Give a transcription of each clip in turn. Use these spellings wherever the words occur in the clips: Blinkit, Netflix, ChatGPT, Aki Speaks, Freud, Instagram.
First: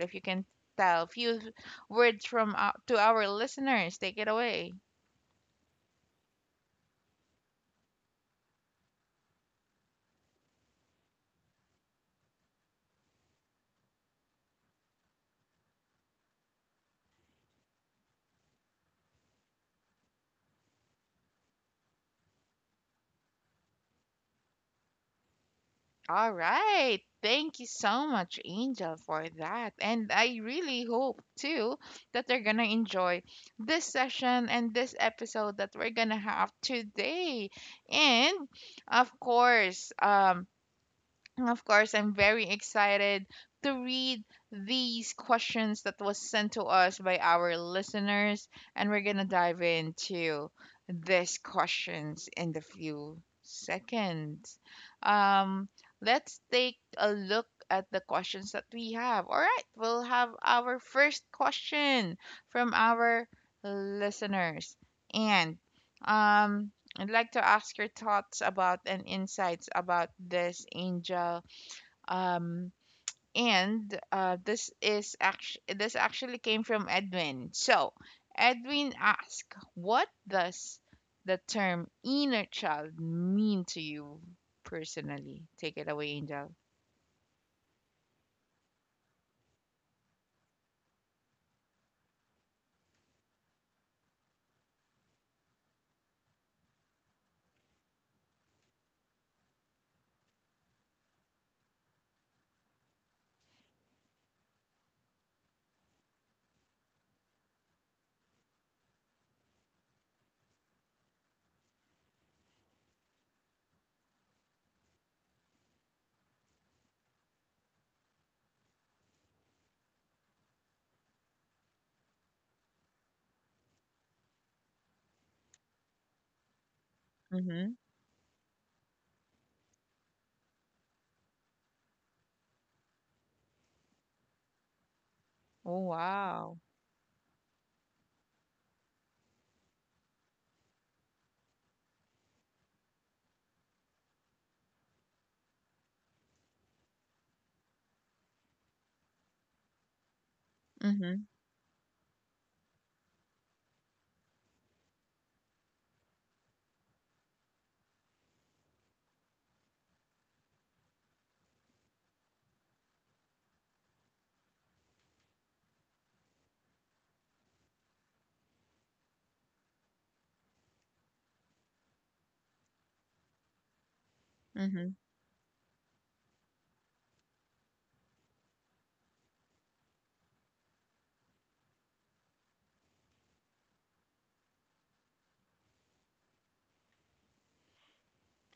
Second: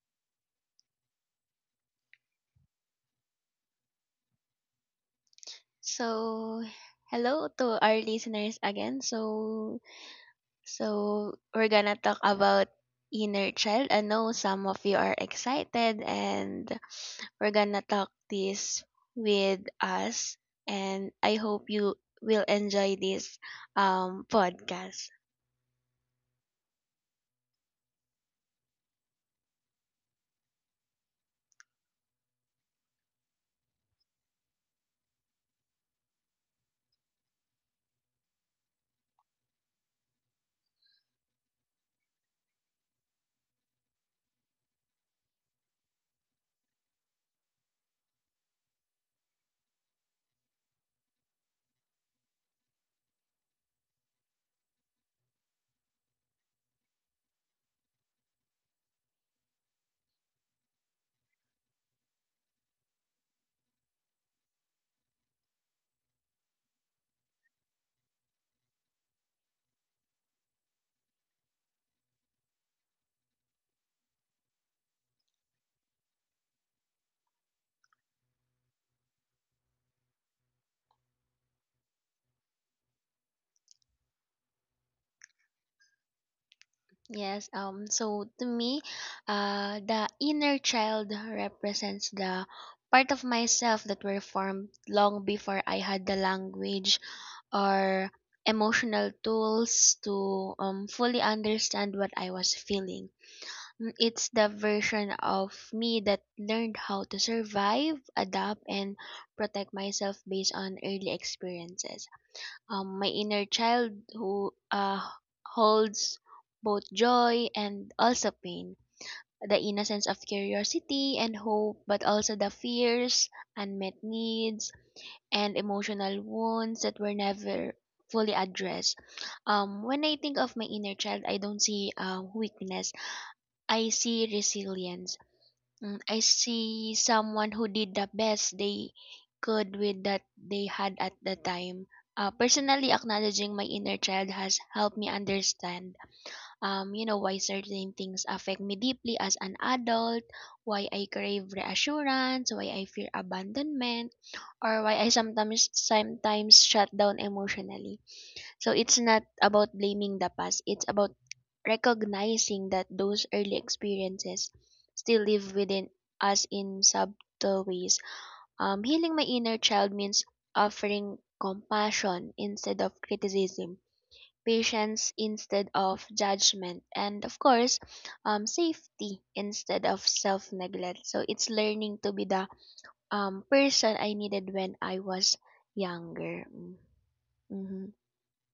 if you can tell a few words to our listeners, take it away. So, hello to our listeners again. So we're gonna talk about inner child. I know some of you are excited, and we're gonna talk this with us. And I hope you will enjoy this podcast. All right. Thank you so much, Angel, for that. And I really hope, too, that they're going to enjoy this session and this episode that we're going to have today. And, of course, um, And of course, I'm very excited to read these questions that was sent to us by our listeners, and we're gonna dive into these questions in the few seconds. Um, let's take a look at the questions that we have. All right, we'll have our first question from our listeners, and um, I'd like to ask your thoughts about and insights about this, angel. Um, and this is actually this actually came from Edwin. So Edwin asked, "What does the term inner child mean to you personally?" Take it away, Angel. Yes, so to me, the inner child represents the part of myself that were formed long before I had the language or emotional tools to fully understand what I was feeling. Mm, it's the version of me that learned how to survive, adapt and protect myself based on early experiences. My inner child who holds both joy and also pain, the innocence of curiosity and hope, but also the fears, unmet needs, and emotional wounds that were Mm-hmm. never fully addressed. When I think of my inner child, I don't see weakness. I see resilience. Oh Mm, I wow. see someone who did the best they could with that they had at the time. Personally, acknowledging my inner child has helped me understand, um, why certain things affect me deeply as an adult, why I Mm-hmm. crave reassurance, why I fear abandonment, or why I sometimes shut down emotionally. So it's not about blaming the past, it's about recognizing that those early experiences still live within us in subtle ways. Healing my inner child means offering compassion instead of criticism, Mm-hmm. patience instead of judgment, and of course, safety instead of self neglect. So it's learning to be the person I needed when I was younger. Mm-hmm.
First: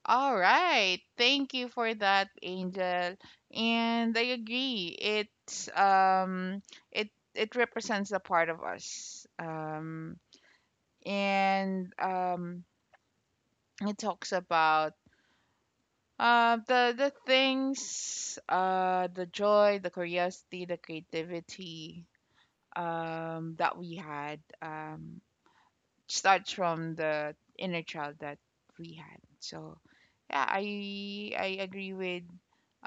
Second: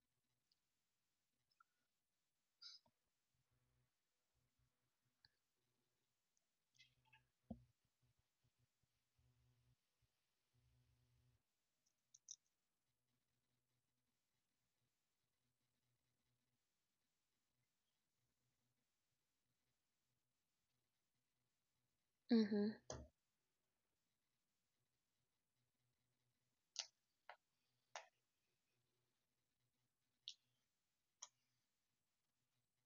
All right. Thank you for that, Angel. And I agree. It's it it represents a part of us. And it talks about the things, the joy, the curiosity, the creativity Mhm, that we had, starts from the inner child that we had. So yeah, I agree with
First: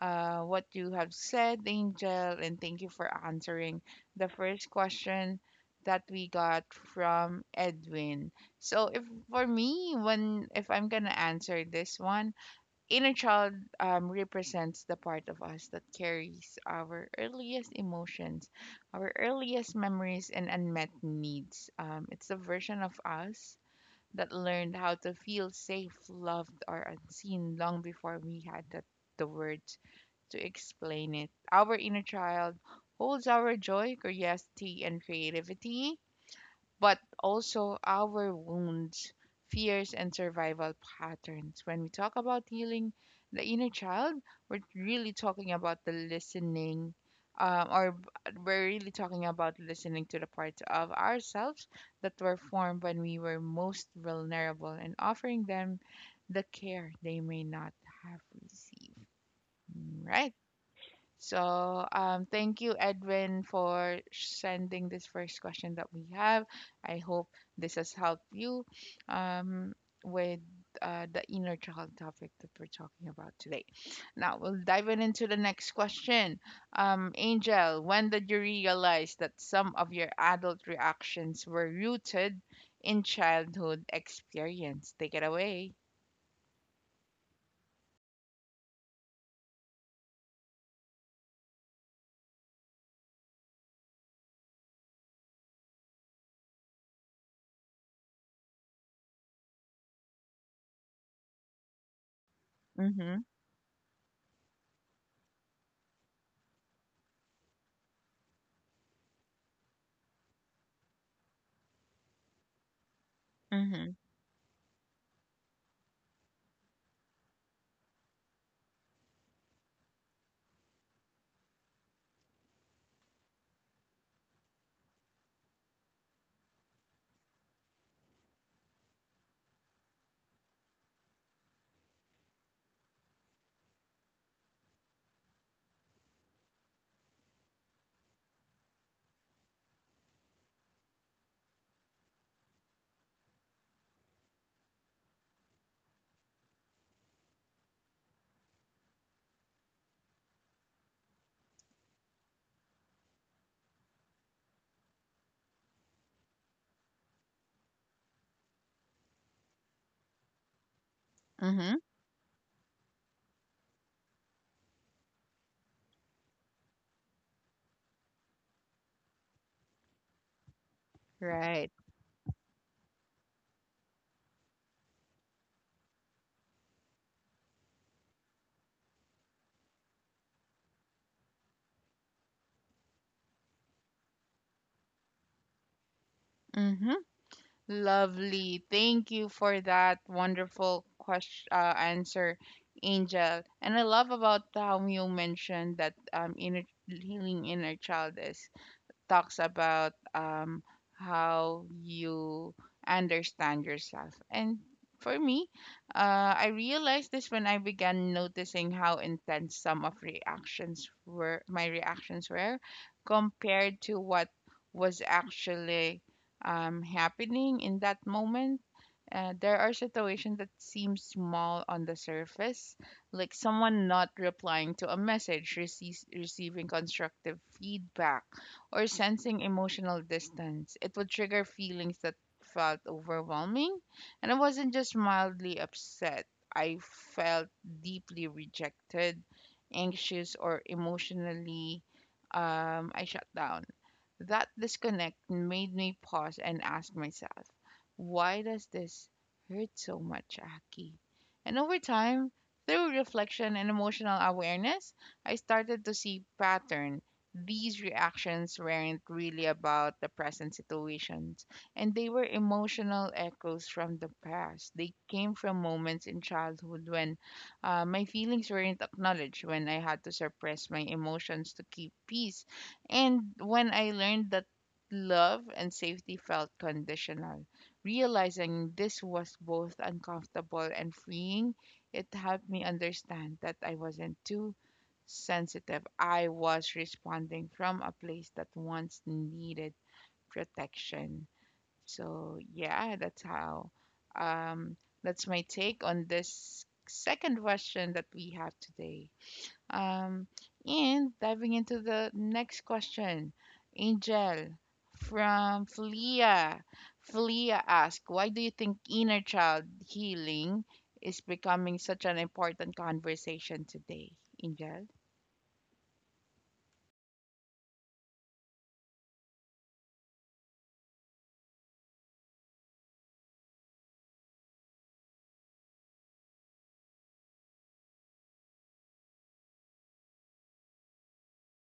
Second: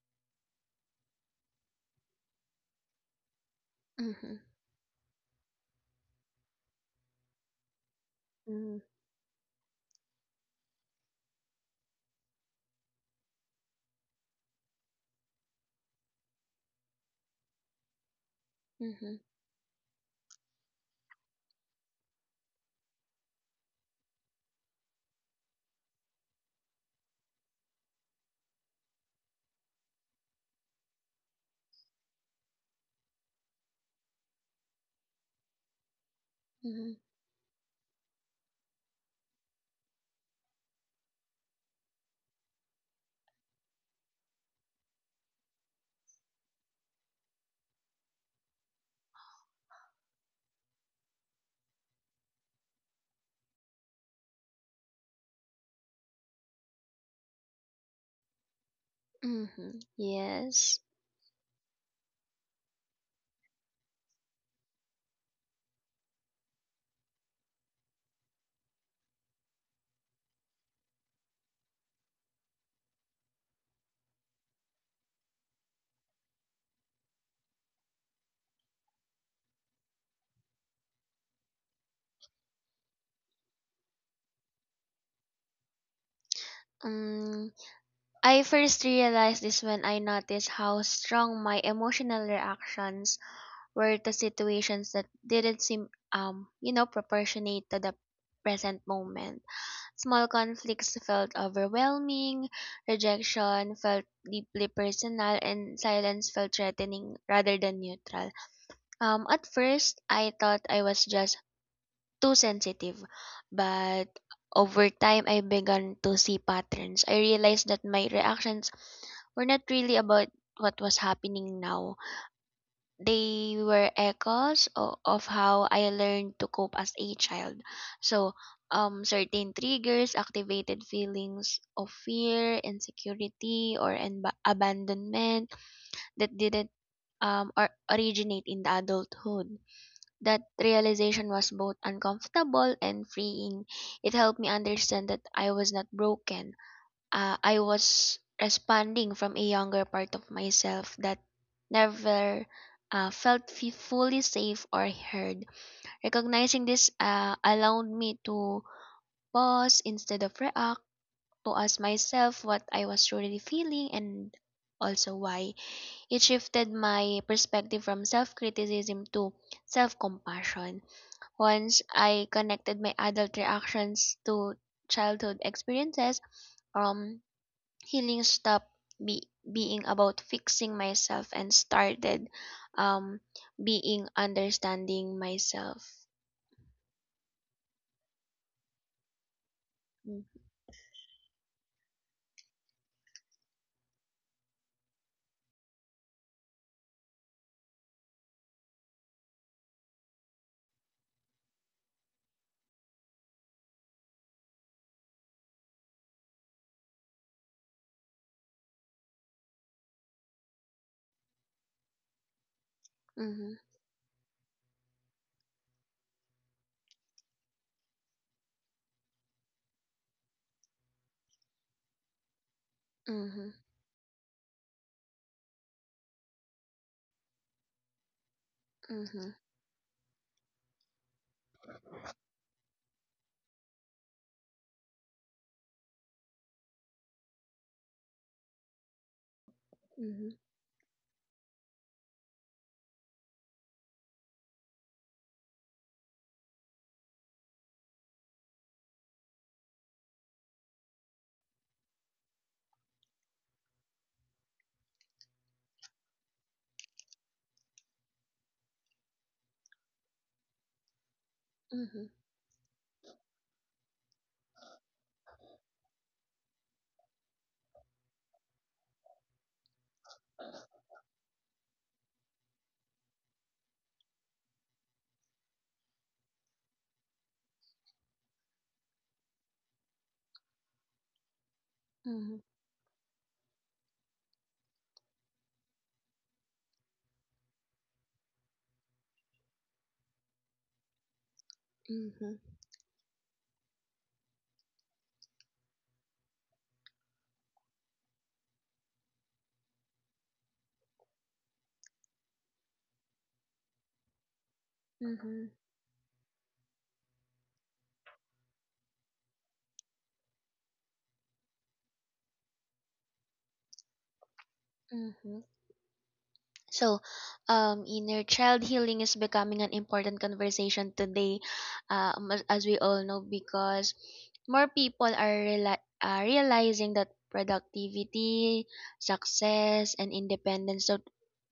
what you have said, Angel, and thank you for answering the mhm, first question that we got from Edwin. mm, So if for me, when if I'm gonna answer this one, inner child represents the part of us that carries our earliest emotions, our mhm, earliest memories, and unmet needs. It's the version of us that learned how to feel safe, loved, or unseen long before we had the words to explain it. Our inner child holds our joy, curiosity, and creativity, mhm, but also our wounds, fears, and survival patterns. When we talk about healing the inner child, we're really talking about the listening, or b- we're really talking about listening to the parts of ourselves that were formed when we were most vulnerable and offering them the care they may not have received. mhm. Mm. Right. Yes. So, thank you, Edwin, for sending this first question that we have. I hope this has helped you um, with the inner child topic that we're talking about today. Now, we'll dive in into the next question. Angel, when did you realize that some of your adult reactions were rooted in childhood experience? Take it away. Um, I first realized this when I noticed how strong my emotional reactions were to situations that didn't seem, proportionate to the present moment. Small conflicts felt overwhelming, Mm-hmm. rejection felt deeply personal, and silence felt threatening rather than neutral. At first, I thought I was just too sensitive. Mm-hmm. But over time, I began to see patterns. I realized that my reactions were not really about what was happening now. They were echoes of how I learned to cope as a child. So, certain triggers activated feelings of fear, insecurity, or enba abandonment that didn't or originate in the adulthood. That realization was both uncomfortable and freeing. It helped me understand that I was not broken. I was responding from a younger part of myself that never felt fully safe or heard. Recognizing this allowed me to pause instead of react, to Mm-hmm. ask myself what I was truly feeling and also why. It shifted my perspective from self criticism to self compassion. Right. Once I connected my adult reactions to childhood experiences, um, healing stopped being about fixing myself and started um, being understanding myself. Mm-hmm. Lovely. Thank you for that Mm. wonderful question answer, Angel. And I love about how you mentioned that inner healing inner child is talks about how you understand yourself. And for me, I realized this when I began noticing how intense some of reactions were, my reactions were, Mm-hmm. compared to what was actually happening in that moment. There are situations that seem small on the surface, like Mm-hmm. someone not replying to a message, receiving constructive feedback, or Mm-hmm. sensing emotional distance. It would trigger feelings that felt overwhelming, and I wasn't just mildly upset. I felt deeply rejected, anxious, or emotionally I shut down. That disconnect made me pause and ask myself, why does this hurt so much, Aki? And over time, through reflection and emotional awareness, I started to see pattern. These reactions weren't really about the present situations, and Mm-hmm. they were emotional echoes from the past. They came from moments in childhood when my feelings weren't acknowledged, when I had to suppress my emotions to keep peace, and when I learned that love and safety felt conditional. Realizing this was both uncomfortable and freeing. It Mm-hmm. Mm-hmm. helped me understand that I wasn't too sensitive. I was responding from a place that once needed protection. So, Mm-hmm. yeah, that's how. Um, that's my take on this second question that we have today. Um, and diving into the next question, Angel, Mm-hmm. from Flea. Flea asks, why do you think inner child healing is becoming such an important conversation today, Angel? Mm-hmm. So, inner child healing is becoming an important conversation today, as we all know, because more people are, are realizing that productivity, success, and independence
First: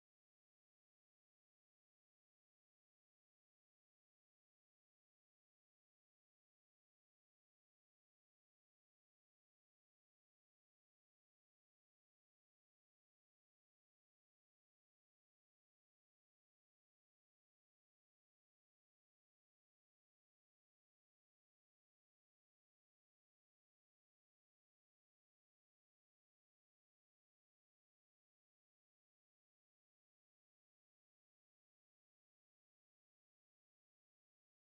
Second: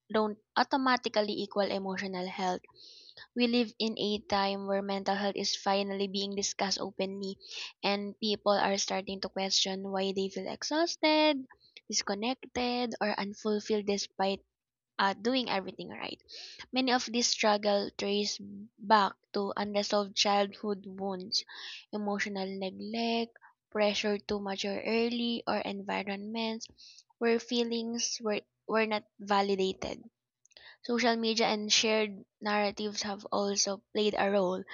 don't automatically equal emotional health. We live in a time where mental health is finally being discussed openly, and people are starting to question why they feel exhausted, disconnected, or unfulfilled despite doing everything right. Many of these struggles trace back to unresolved childhood wounds, emotional neglect, pressure to mature early, or environments where were not validated. Social media and shared narratives have also played a role.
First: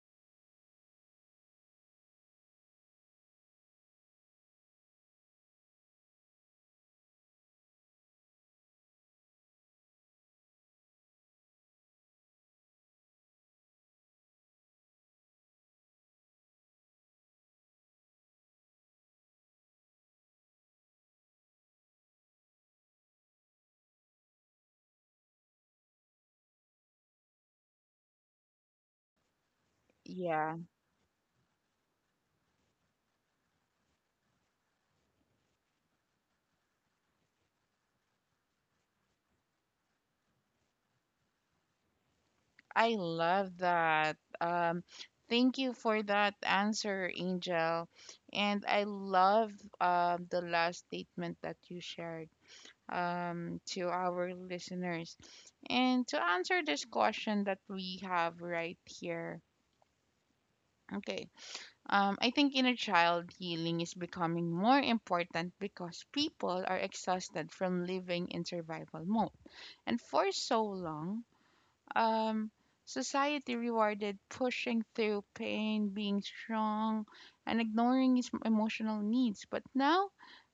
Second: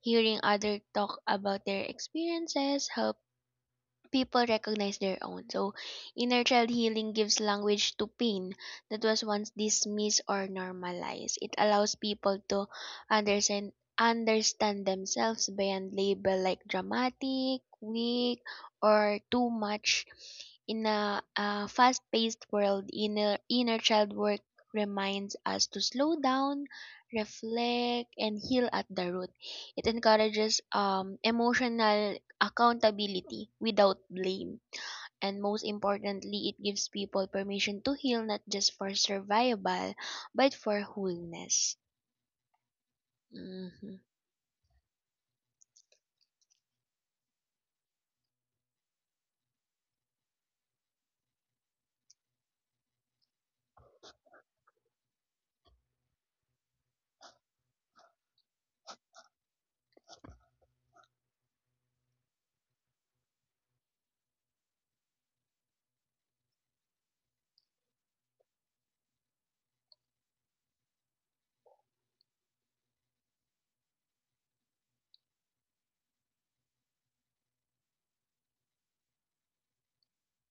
Hearing others talk about their experiences helps people recognize their own. So, inner child healing gives language to pain that was once dismissed or normalized. It allows people to understand understand themselves beyond label like dramatic, weak, or too much. In a fast-paced world, inner child work reminds us to slow down, reflect, and heal at the root. It Yeah, encourages emotional accountability without blame. And most importantly, it gives people permission to heal not just for survival, but for wholeness. I love Mm-hmm. that. Thank you for that answer, Angel. And I love the last statement that you shared to our listeners. And to answer this question that we have right here, okay, I think inner child healing is becoming more important because people are exhausted from living in survival mode. And for so long, um, society rewarded pushing through pain, being strong, and ignoring his emotional needs. But now,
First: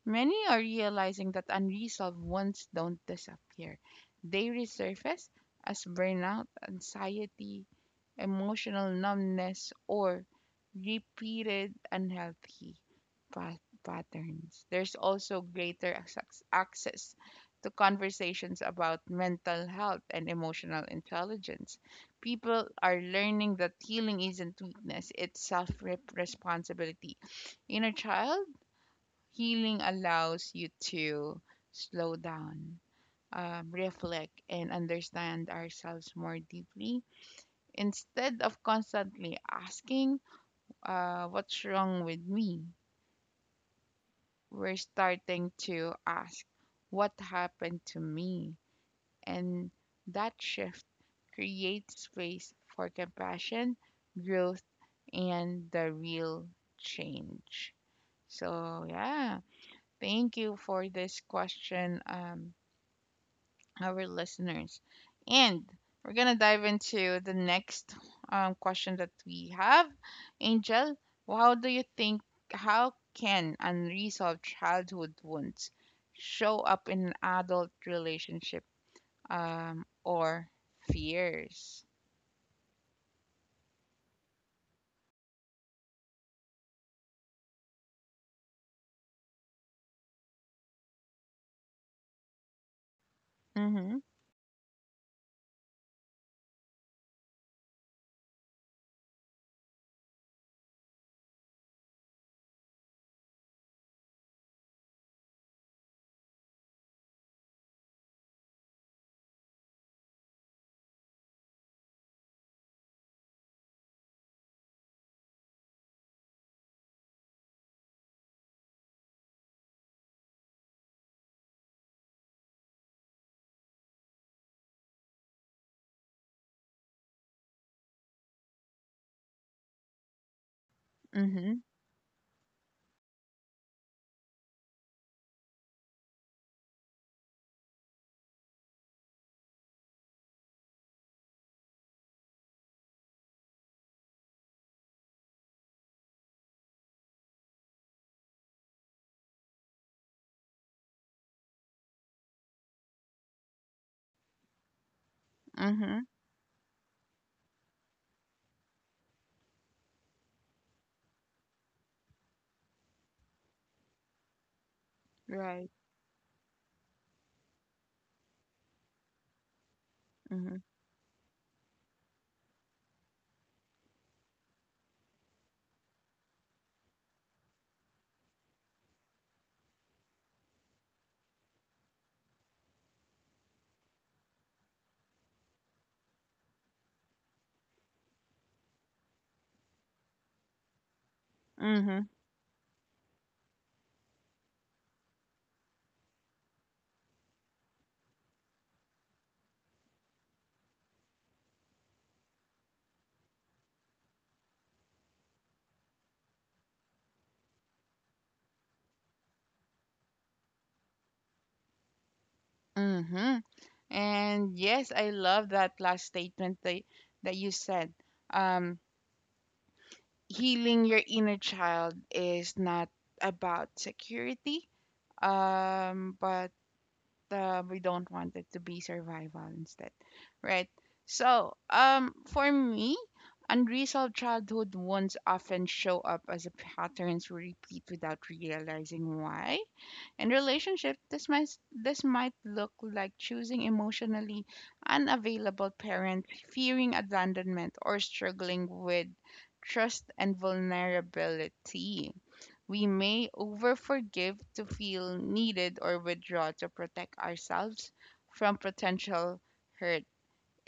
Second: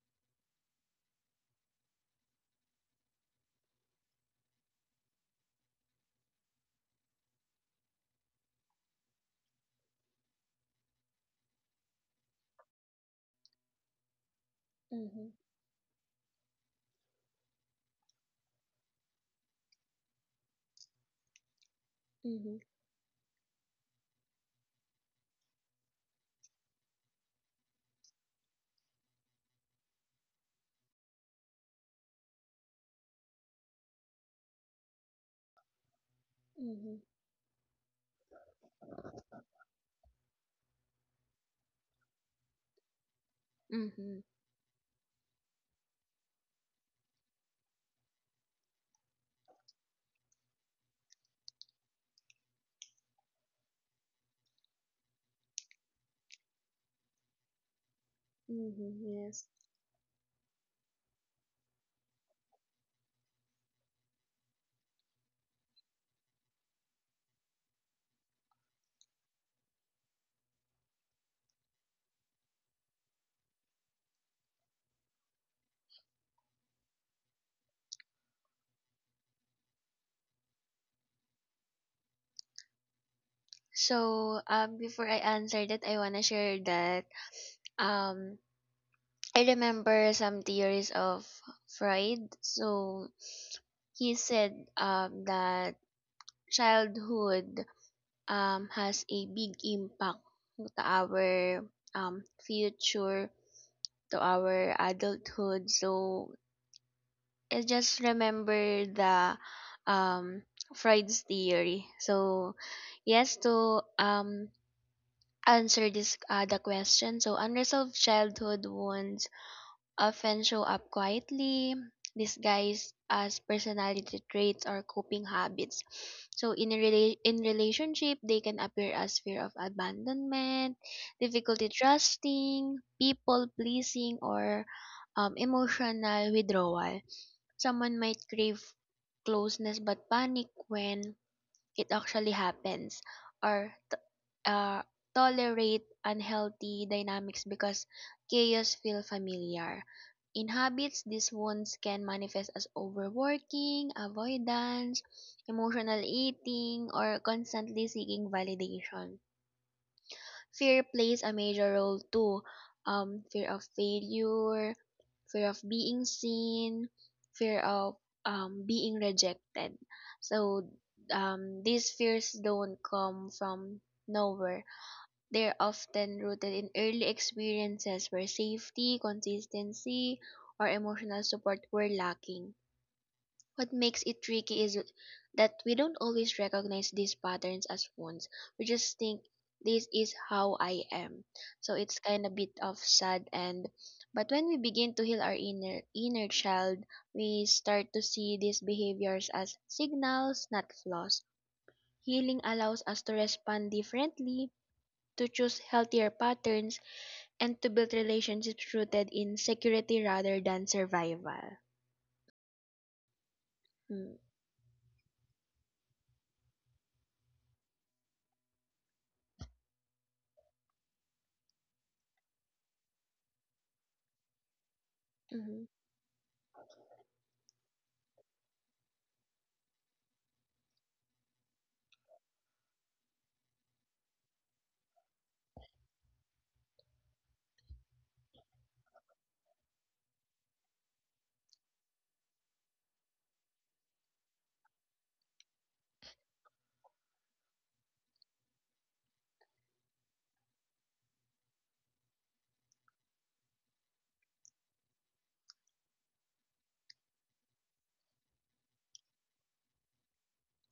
many are realizing that unresolved ones don't disappear, they resurface as burnout, anxiety, emotional numbness, or repeated unhealthy patterns. There's Mhm. also greater access to conversations about mental health and emotional intelligence. Mhm. People are learning that healing isn't weakness, it's self responsibility. Inner child healing allows you to slow down, reflect, and understand ourselves more deeply Mhm. instead of constantly asking, what's wrong with me? Mm-hmm. We're starting to ask, what happened to me? And that shift creates space for compassion, growth, and the real change. So, Mhm. yeah, Yes. thank you for this question, our listeners. And we're going to dive into the next question that we have. Angel, how do you think, how can unresolved childhood wounds show up in an adult relationship, or fears. So, before I answer that, I wanna share that um I remember some theories of Freud. So Mm-hmm. he said that childhood has a big impact to our future, to our adulthood. So I just remember the um, Freud's theory. So yes, to answer this the question. So unresolved childhood wounds often show up quietly, disguised as personality traits or coping habits. So in a in relationship, they can appear as fear of abandonment, Mm-hmm. difficulty trusting, people pleasing, or emotional withdrawal. Someone might crave closeness but panic when it actually happens or uh, tolerate unhealthy dynamics because chaos feel familiar. In habits, these wounds can manifest as overworking, avoidance, emotional Mm-hmm. eating, or constantly seeking validation. Fear plays a major role too. Fear of failure, fear of Right. being seen, fear of being rejected. Mm-hmm. So these fears don't come from nowhere. They're often rooted in early experiences where safety, consistency, or emotional support were lacking. What makes it tricky is that we don't always recognize these patterns as wounds. We just think this is how I am. So it's Mm-hmm. kind of bit of sad and but when we begin to heal our inner child, we start to see these behaviors as signals, not flaws. Healing allows us to respond differently, to choose healthier patterns, and to build relationships rooted in security rather than survival. Mm-hmm. Mm. And yes, I love that last statement that, that you said. Um, healing your inner child is not about security, Mhm. But we don't want it to be survival instead, right? So um, for me, unresolved childhood wounds often show up as a patterns we repeat without realizing why. In relationship, this might look like choosing emotionally unavailable parents, fearing abandonment, or struggling with trust and vulnerability. We may overforgive to feel needed or withdraw to protect ourselves from potential hurt.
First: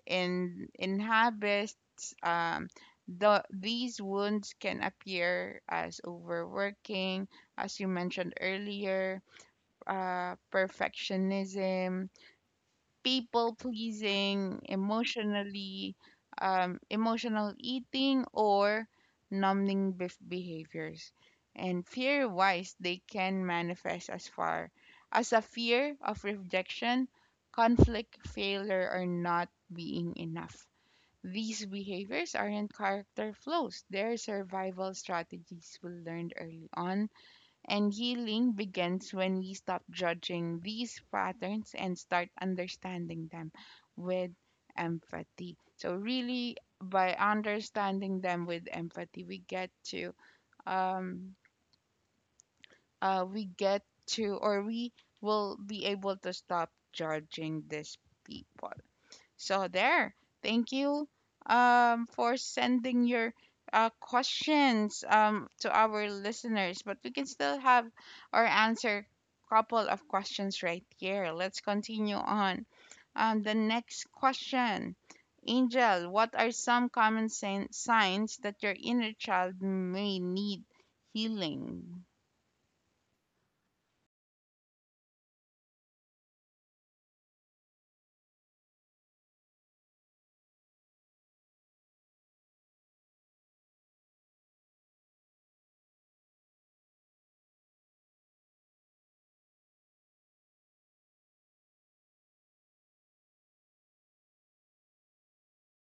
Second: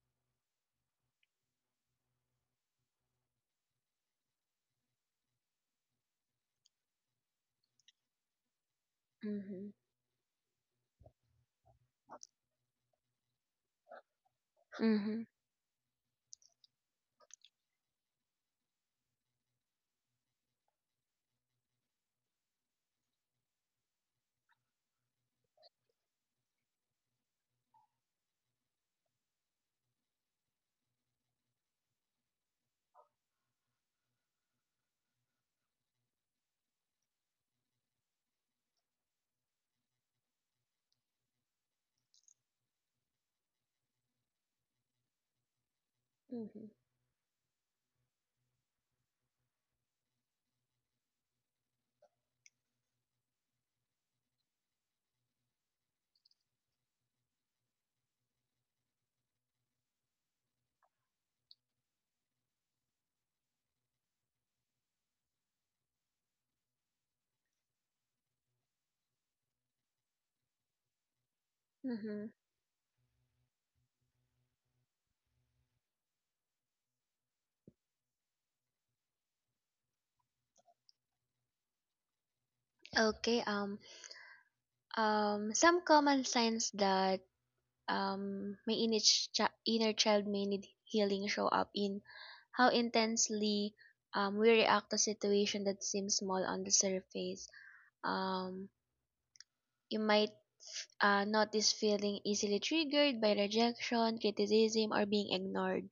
In habits, um, these wounds can appear as overworking, as you mentioned earlier, Mhm. Perfectionism, people pleasing, Mhm. Emotional eating, or numbing behaviors. And fear wise, they can manifest as a fear of rejection, conflict, failure, or not being enough. These behaviors aren't character flaws, they're survival strategies we learned early on, and healing begins when we stop judging these patterns and start understanding them with empathy. So, really, Mhm. by understanding them with empathy, um, we get to, or we will be able to stop judging these people. So there. Thank you for sending your questions to our listeners. But we can still have or answer couple of questions right here. Let's continue Mm-hmm. on. The next question. Angel, what are some common signs that your inner child may need healing? Okay. Some common signs that my inner child may need healing show up in how intensely we react to situation that seems small on the surface. Um. You might notice feeling easily triggered by rejection, criticism, or being ignored.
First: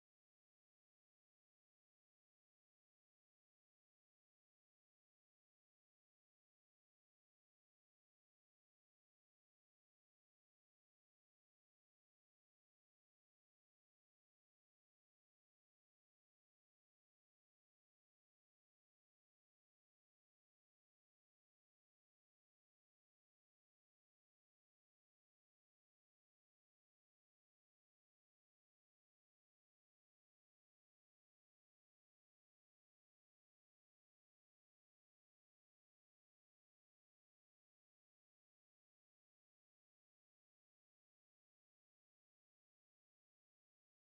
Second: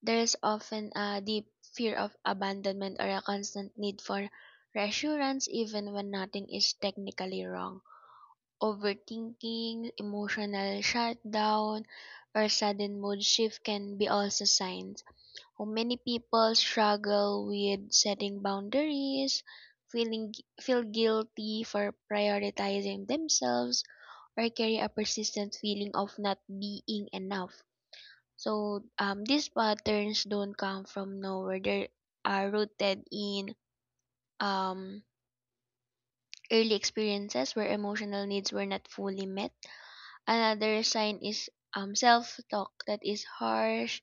There's often a deep fear of abandonment or a constant need for reassurance, even when nothing is technically wrong. Overthinking, emotional shutdown, or sudden mood shift can be also signs. Many people struggle with setting boundaries, feeling feel guilty for prioritizing themselves, or carry a persistent feeling of not being enough. So these patterns don't come from nowhere. They are rooted in um, early experiences where emotional needs were not fully met. Another sign is self talk that is harsh,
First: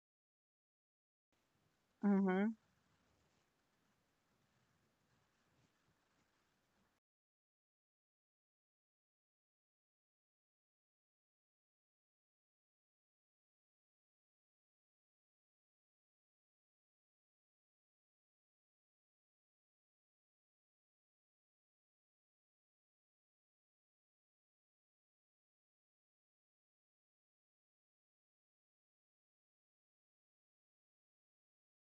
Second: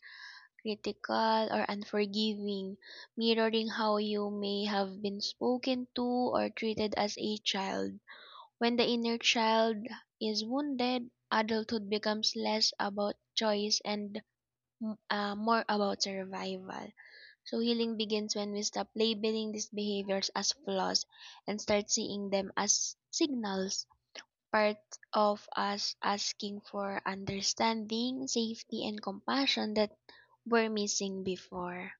critical, or Mm-hmm. unforgiving, mirroring how you may have been spoken to or treated as a child. When the inner child is wounded, adulthood becomes less about choice and more about survival. So, healing begins when we stop labeling these behaviors as flaws and start seeing them as signals part of us asking for understanding, safety, and compassion that were missing before.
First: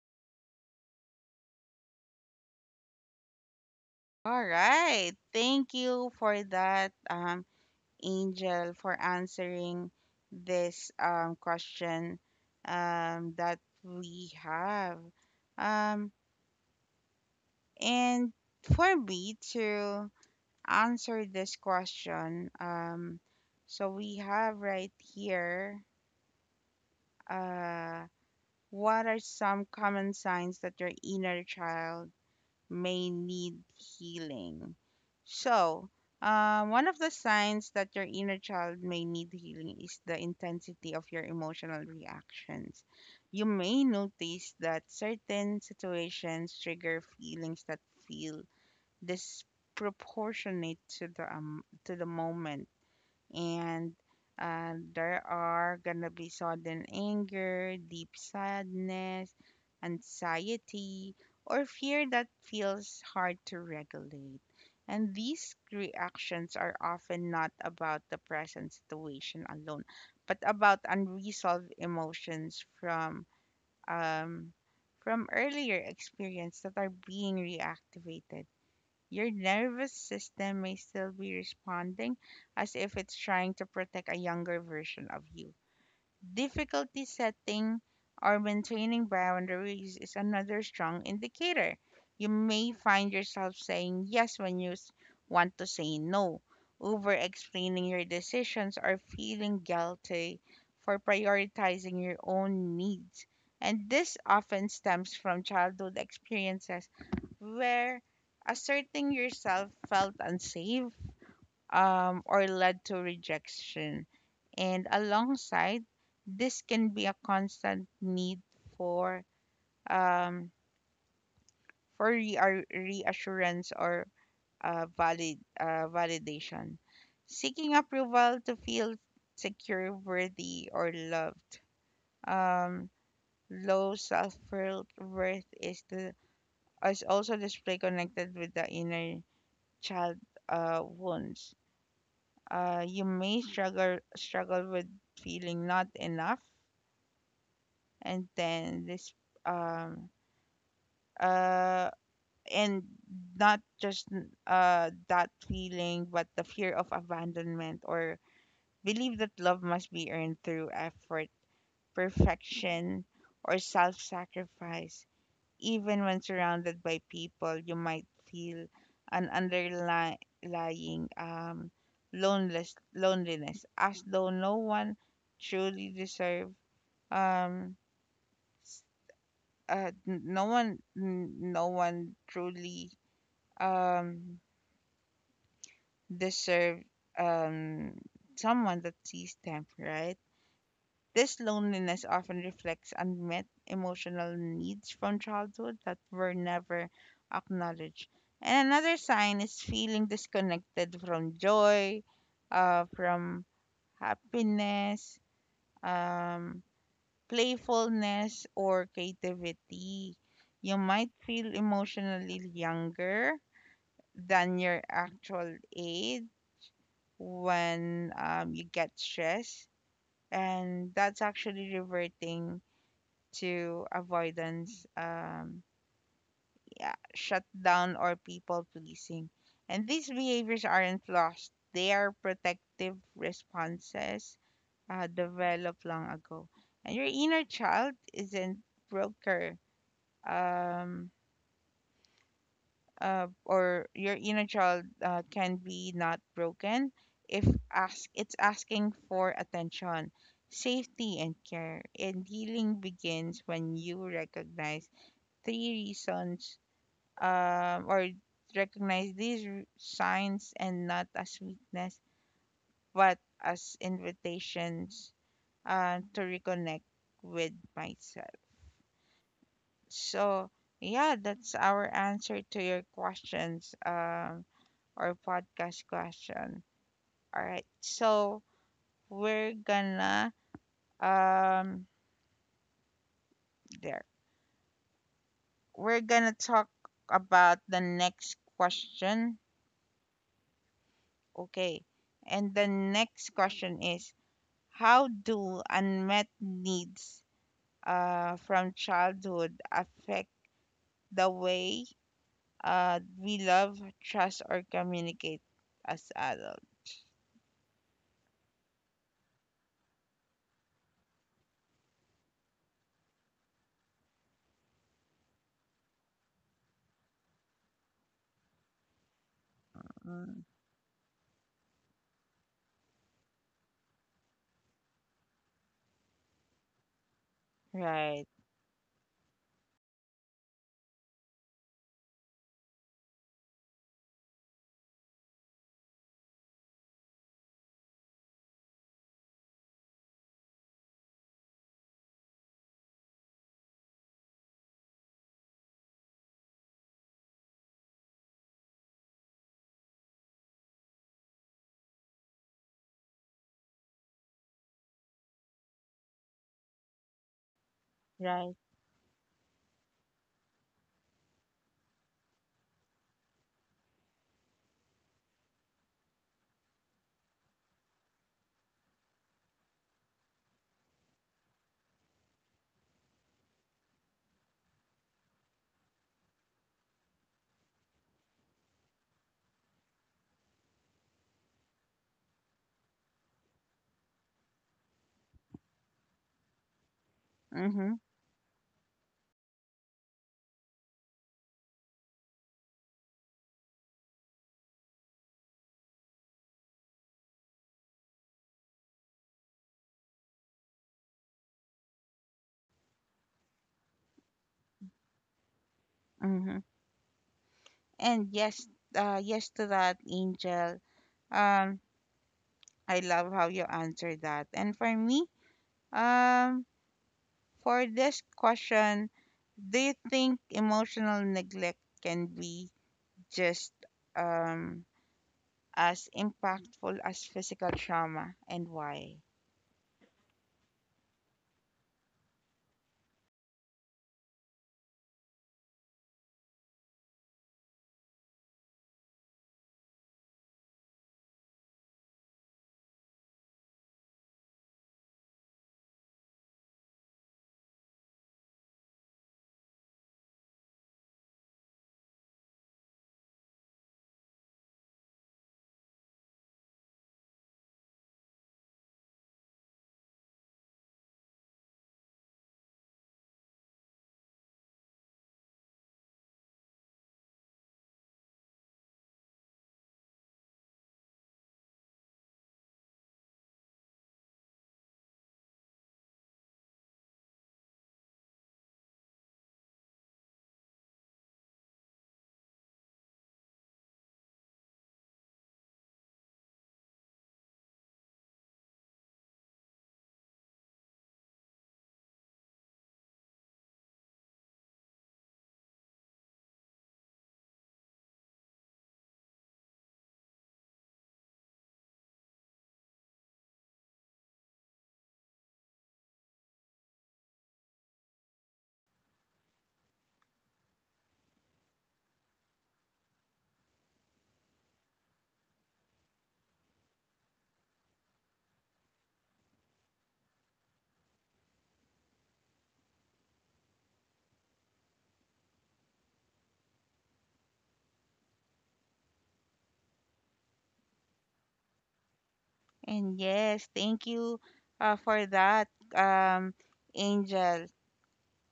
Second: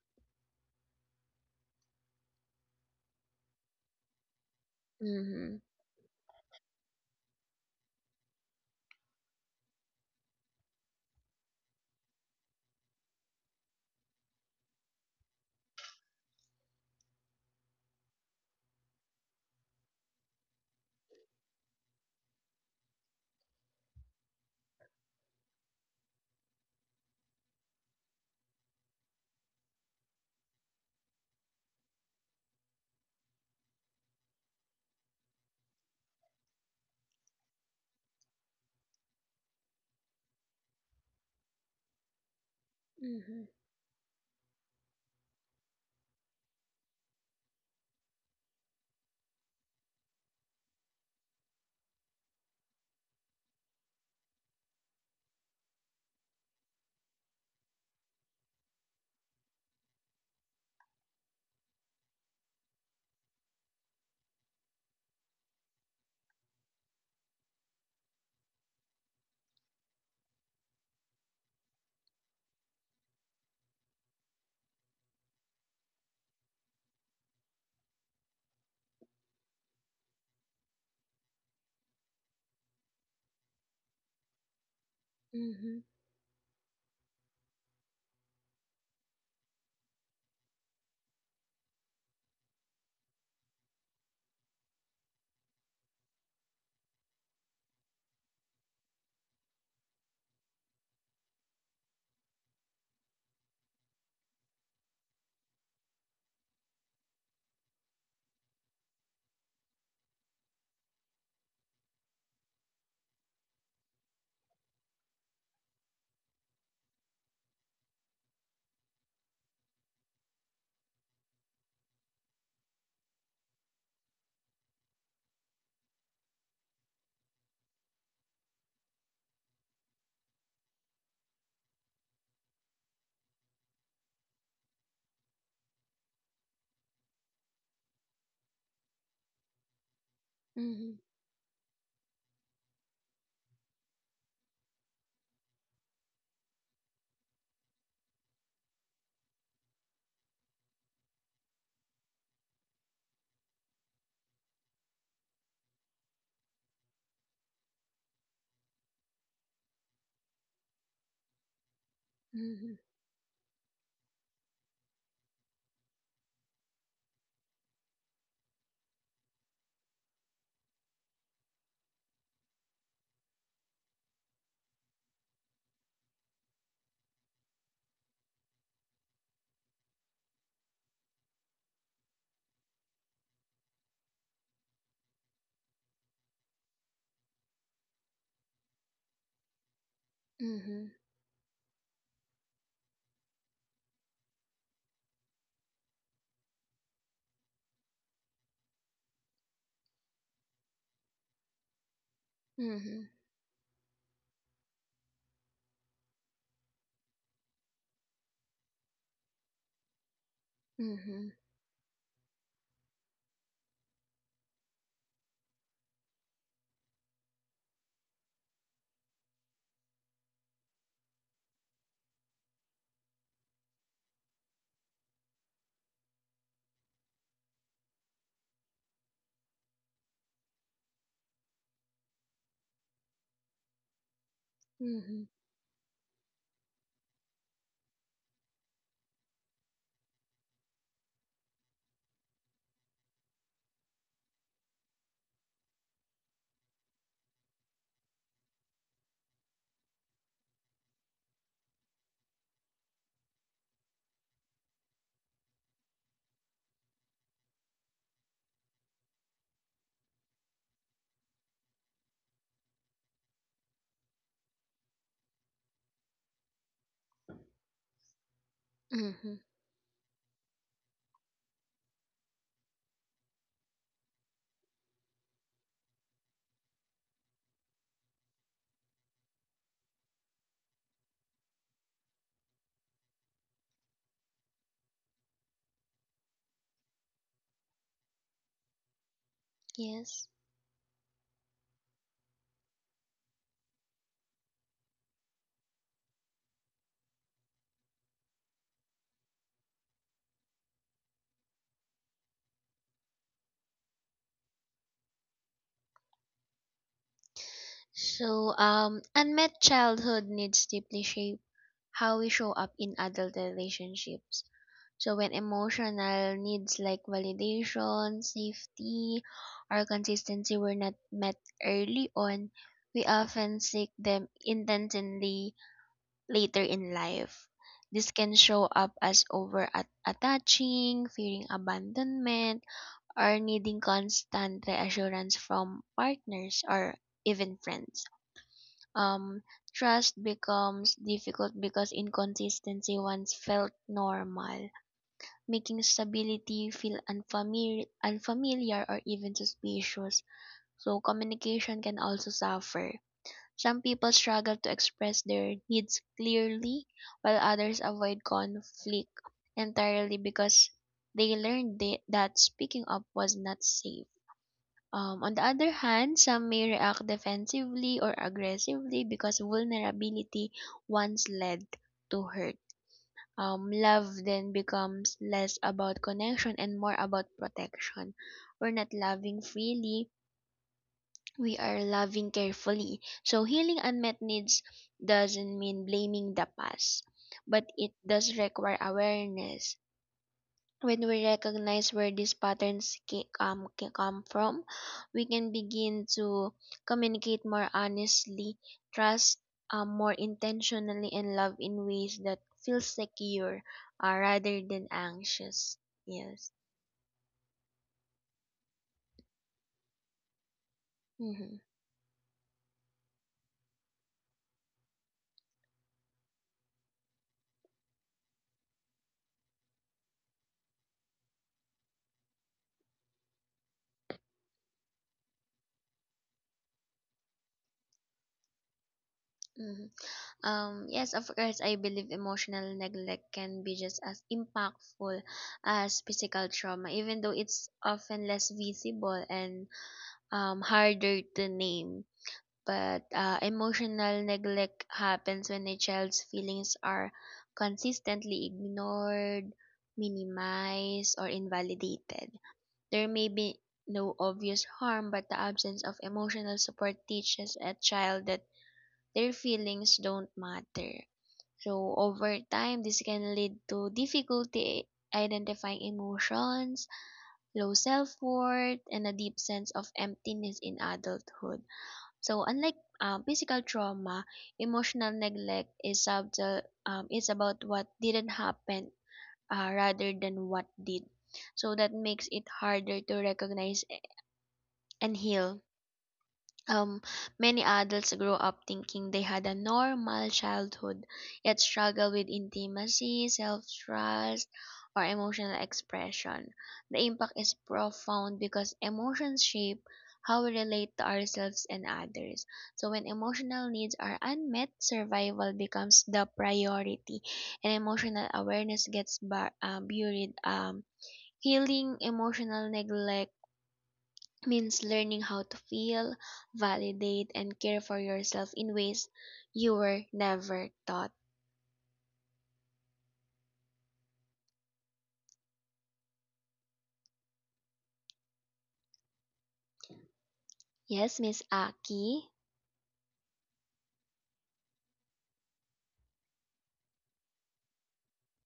All right. Mm-hmm. Thank you for that. Angel, for answering this question that we have. Um, and for me to answer this question, so we have right here uh, what are some common signs that your inner child may need healing. So, one of the signs that your inner child may need healing is the intensity of your emotional reactions. Mm-hmm. You may notice that certain situations trigger feelings that feel disproportionate to the moment, and there are gonna be sudden anger, deep sadness, anxiety, or fear that feels hard to regulate. And these reactions are often not about the present situation alone, but about unresolved emotions um, from earlier experience that are being reactivated. Your nervous system may still be responding as if it's trying to protect a younger version of you. Mm-hmm. Difficulty setting or maintaining boundaries is another strong indicator. You may find yourself saying yes when you want to say no, over explaining your decisions, or feeling guilty for prioritizing your own needs. And this often stems from childhood experiences where asserting yourself felt unsafe or led to rejection. And alongside, this can be a constant need for um, for reassurance or validation, seeking approval to feel secure, worthy, or loved. Um, Low self worth is the is also display connected with the inner child Mm-hmm. wounds. You may struggle with feeling not enough, and then this um, uh, and not just that feeling, but the fear of abandonment or believe that love must be earned through effort, Mm-hmm. perfection, or self-sacrifice. Even when surrounded by people, you might feel an underlying loneliness, as though no one truly deserve um, s- no one truly um, deserve um, someone that sees them, right? Mm-hmm. This loneliness often reflects unmet emotional needs from childhood that were never acknowledged. And another sign is feeling disconnected from joy, Mm-hmm. from happiness, um, playfulness, or creativity. You might Mm-hmm. feel emotionally younger than your actual age when you get stressed, and that's actually reverting to avoidance, yeah, shut down or people pleasing. And these behaviors aren't lost. They are protective responses Mm-hmm. developed long ago. And your inner child isn't broker. Um, or your inner child can be not broken if ask it's asking for attention safety and care and healing begins when you recognize three reasons or recognize these signs and not as weakness, but as invitations to reconnect with myself. Mm-hmm. So, yeah, that's our answer to your questions or podcast question. All right, so we're gonna um there we're gonna talk about the next question. Yes. Okay, and the next question is: How do unmet needs from childhood affect the way we love, trust, or communicate as adults? So, unmet childhood needs deeply shape how we show up in adult relationships. So when emotional needs like validation, safety, or Mm, consistency were not met early on, we often seek them intentionally later in life. This right, can show up as over attaching, fearing abandonment, or needing constant reassurance from partners or even friends. Um, trust becomes difficult because inconsistency once felt normal, making stability feel unfamiliar or even suspicious. So communication can also suffer. Some people struggle to express their needs clearly, while others avoid right. conflict entirely because they learned that speaking up was not safe. On the other hand, some may react defensively or aggressively because vulnerability once led to hurt. Love then becomes less about connection and more about protection. We're not loving freely, we are loving carefully. So, healing unmet needs doesn't mean blaming the past, but Mm-hmm, it does require awareness. When we recognize where these patterns come from, we can begin to communicate more honestly, trust more intentionally, and love in ways that feel secure rather than anxious. Yes. mm-hmm. And yes, yes to that, Angel. Mm-hmm. Um, I love how you answered that. And for me, um, for this question, do you think emotional neglect can be just um as impactful as physical trauma and why? Mm-hmm. Yes, of course, I believe emotional neglect can be just as impactful as physical trauma, even though it's often less visible and harder to name, but emotional neglect happens when a child's feelings are consistently ignored, minimized, or invalidated. There may be no obvious harm, but the absence of emotional support teaches a child that their feelings don't matter. So, over time, this can lead to difficulty identifying emotions, low self worth, and a deep sense of emptiness in adulthood. So unlike physical trauma, emotional neglect is about what didn't happen rather than what did. So that makes it harder to recognize and heal. Um, many adults grow up thinking they had a normal childhood, yet struggle with intimacy, self trust, or emotional expression. The impact is profound because emotions shape how we relate to ourselves and others. So, when emotional needs are unmet, survival becomes the priority, and emotional awareness gets buried. Healing emotional neglect means learning how to feel, validate, and care for yourself in ways you were never taught. Yes, Miss Aki. And yes, thank you for that, um, Angel.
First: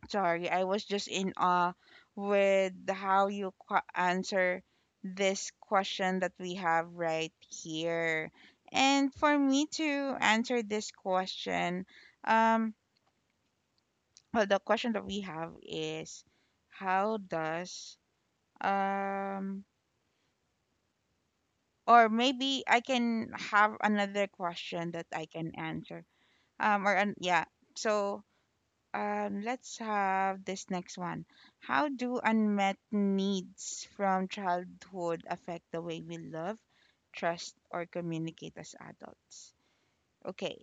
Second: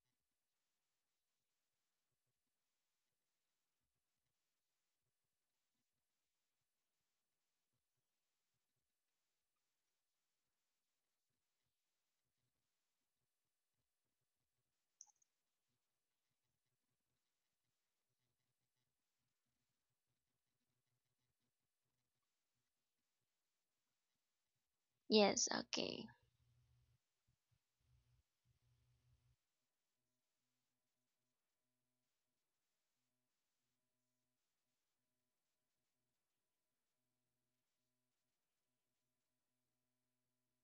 Sorry, I was just in awe with how you answer this question that we have right here. And for me to answer this question, um, well, the question that we have is how does um Or maybe I can have another question that I Yes, can answer. okay. Or an yeah. So let's have this next one. How do unmet needs from childhood affect the way we love, trust, or communicate as adults? Okay.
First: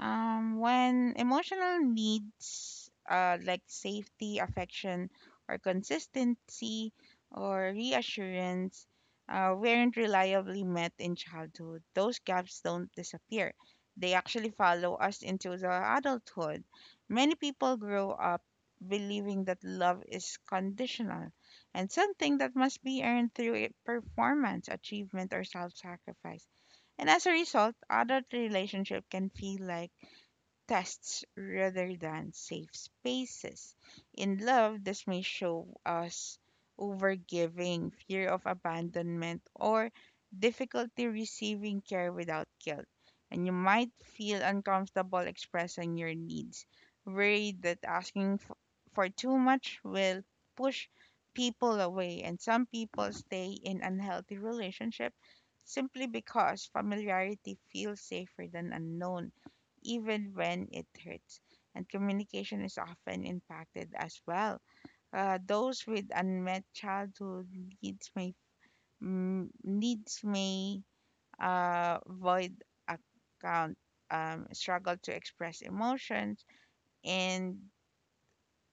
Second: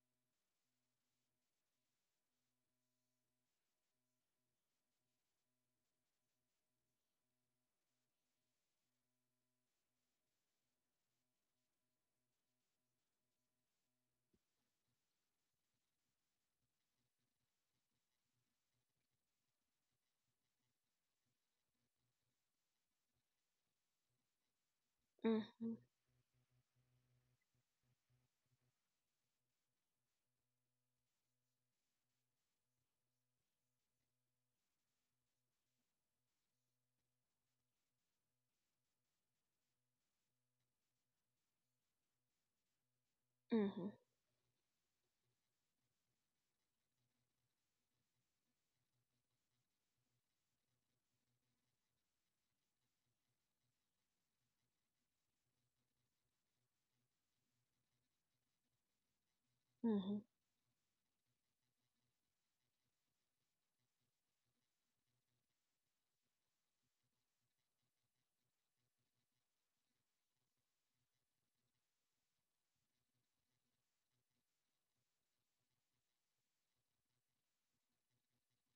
When emotional needs like safety, affection, or consistency or reassurance weren't reliably met in childhood, those gaps don't disappear. They actually follow us into the adulthood. Many people grow up believing that love is conditional and something that must be earned through performance, achievement, or Mhm. self sacrifice and as a result, adult relationship can feel like tests rather than safe spaces. In love, this may show us overgiving, fear of abandonment, or difficulty receiving care without guilt. And you Mhm. might feel uncomfortable expressing your needs, worried that asking for too much will push people away. And some people stay in unhealthy relationships simply because familiarity feels safer than unknown Mhm. even when it hurts. And communication is often impacted as well. Those with unmet childhood needs may needs may void account struggle to express emotions and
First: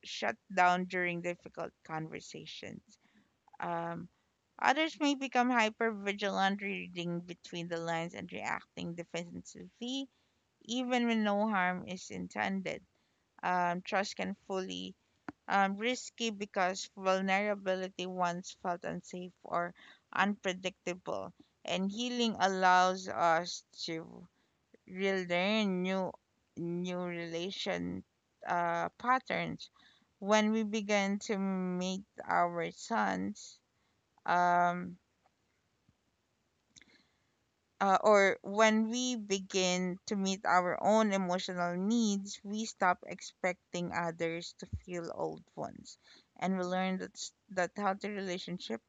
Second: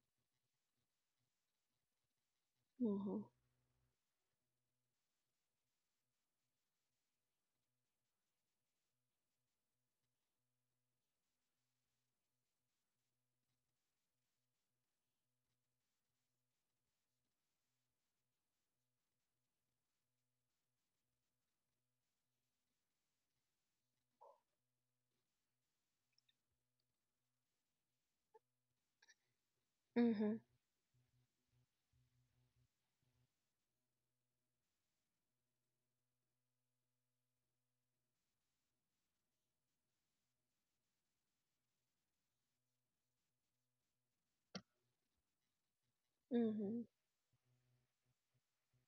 shut down during difficult conversations. Mhm. Um, Others may become hypervigilant, reading between the lines and reacting defensively, even when no harm is intended. Um, trust can fully risky because vulnerability once felt unsafe or unpredictable and healing allows us to relearn new new relation patterns Mhm. when we begin to meet our sons um, or when we begin to meet our own emotional needs, we stop expecting others to feel old ones, and we Mhm. learn that healthy relationship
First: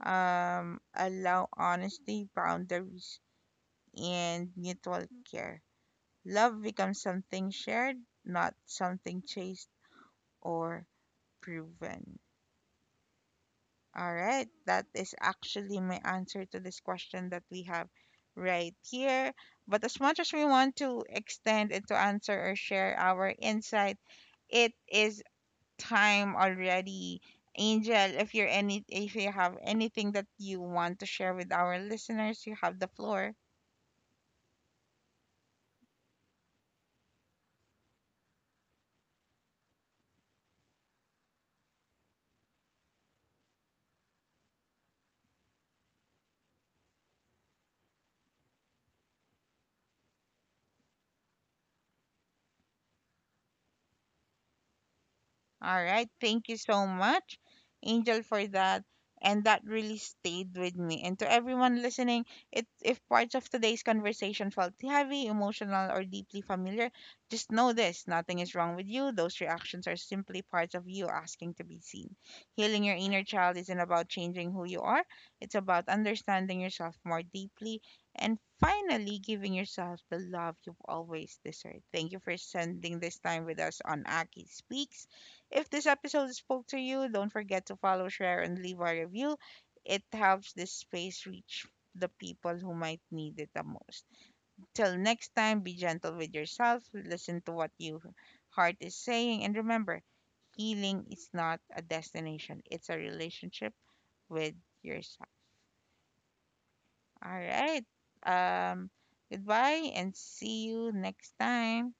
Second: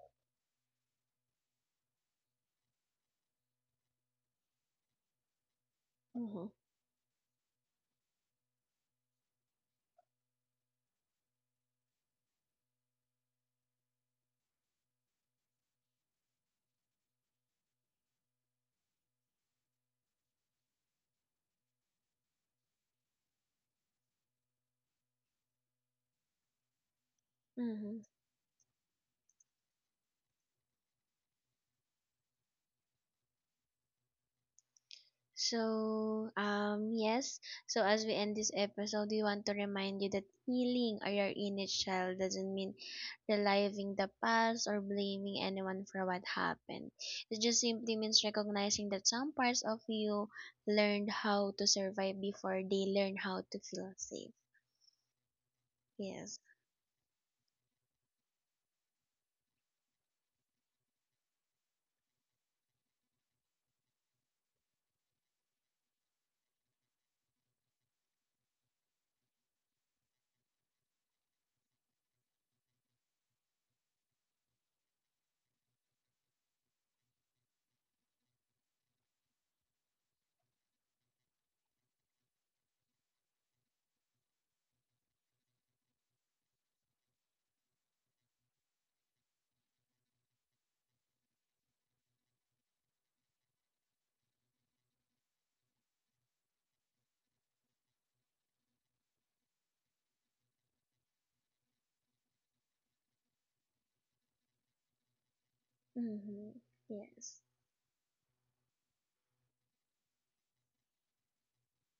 allow honesty, boundaries, and mutual care. Mhm. Love becomes something shared, not something chased or proven. All right, that is actually my answer to this question that we have right here. But as much as we want to extend and to answer or share our insight, it is time already. Angel, Mhm. if you're any if you have anything that you want to share with our listeners, you have the floor. So, yes. So, as we end this episode, we want to remind you that healing or your inner child doesn't mean reliving the past or blaming anyone for what happened. It just simply means recognizing that some parts of you learned how to survive before they learn how to feel safe. All right. Yes. Thank you so much, Angel, for that. And that really stayed with me. And to everyone listening, if parts of today's conversation felt heavy, emotional, or deeply familiar, just know this nothing is wrong with you. Those reactions are simply parts of you asking to be seen. Healing your inner child isn't about changing who you are, it's about understanding yourself more deeply and finally giving yourself the love you've always deserved. Thank you for spending this time with us on Aki Speaks. If this episode spoke to you, don't forget to follow, share, and leave a review. It helps this space reach the people who might need it the most. Till next time, be gentle with yourself, listen to what your heart is saying, and remember healing is not a destination, it's a relationship with yourself. Mm-hmm. All Yes. right. Um, Goodbye and see you next time.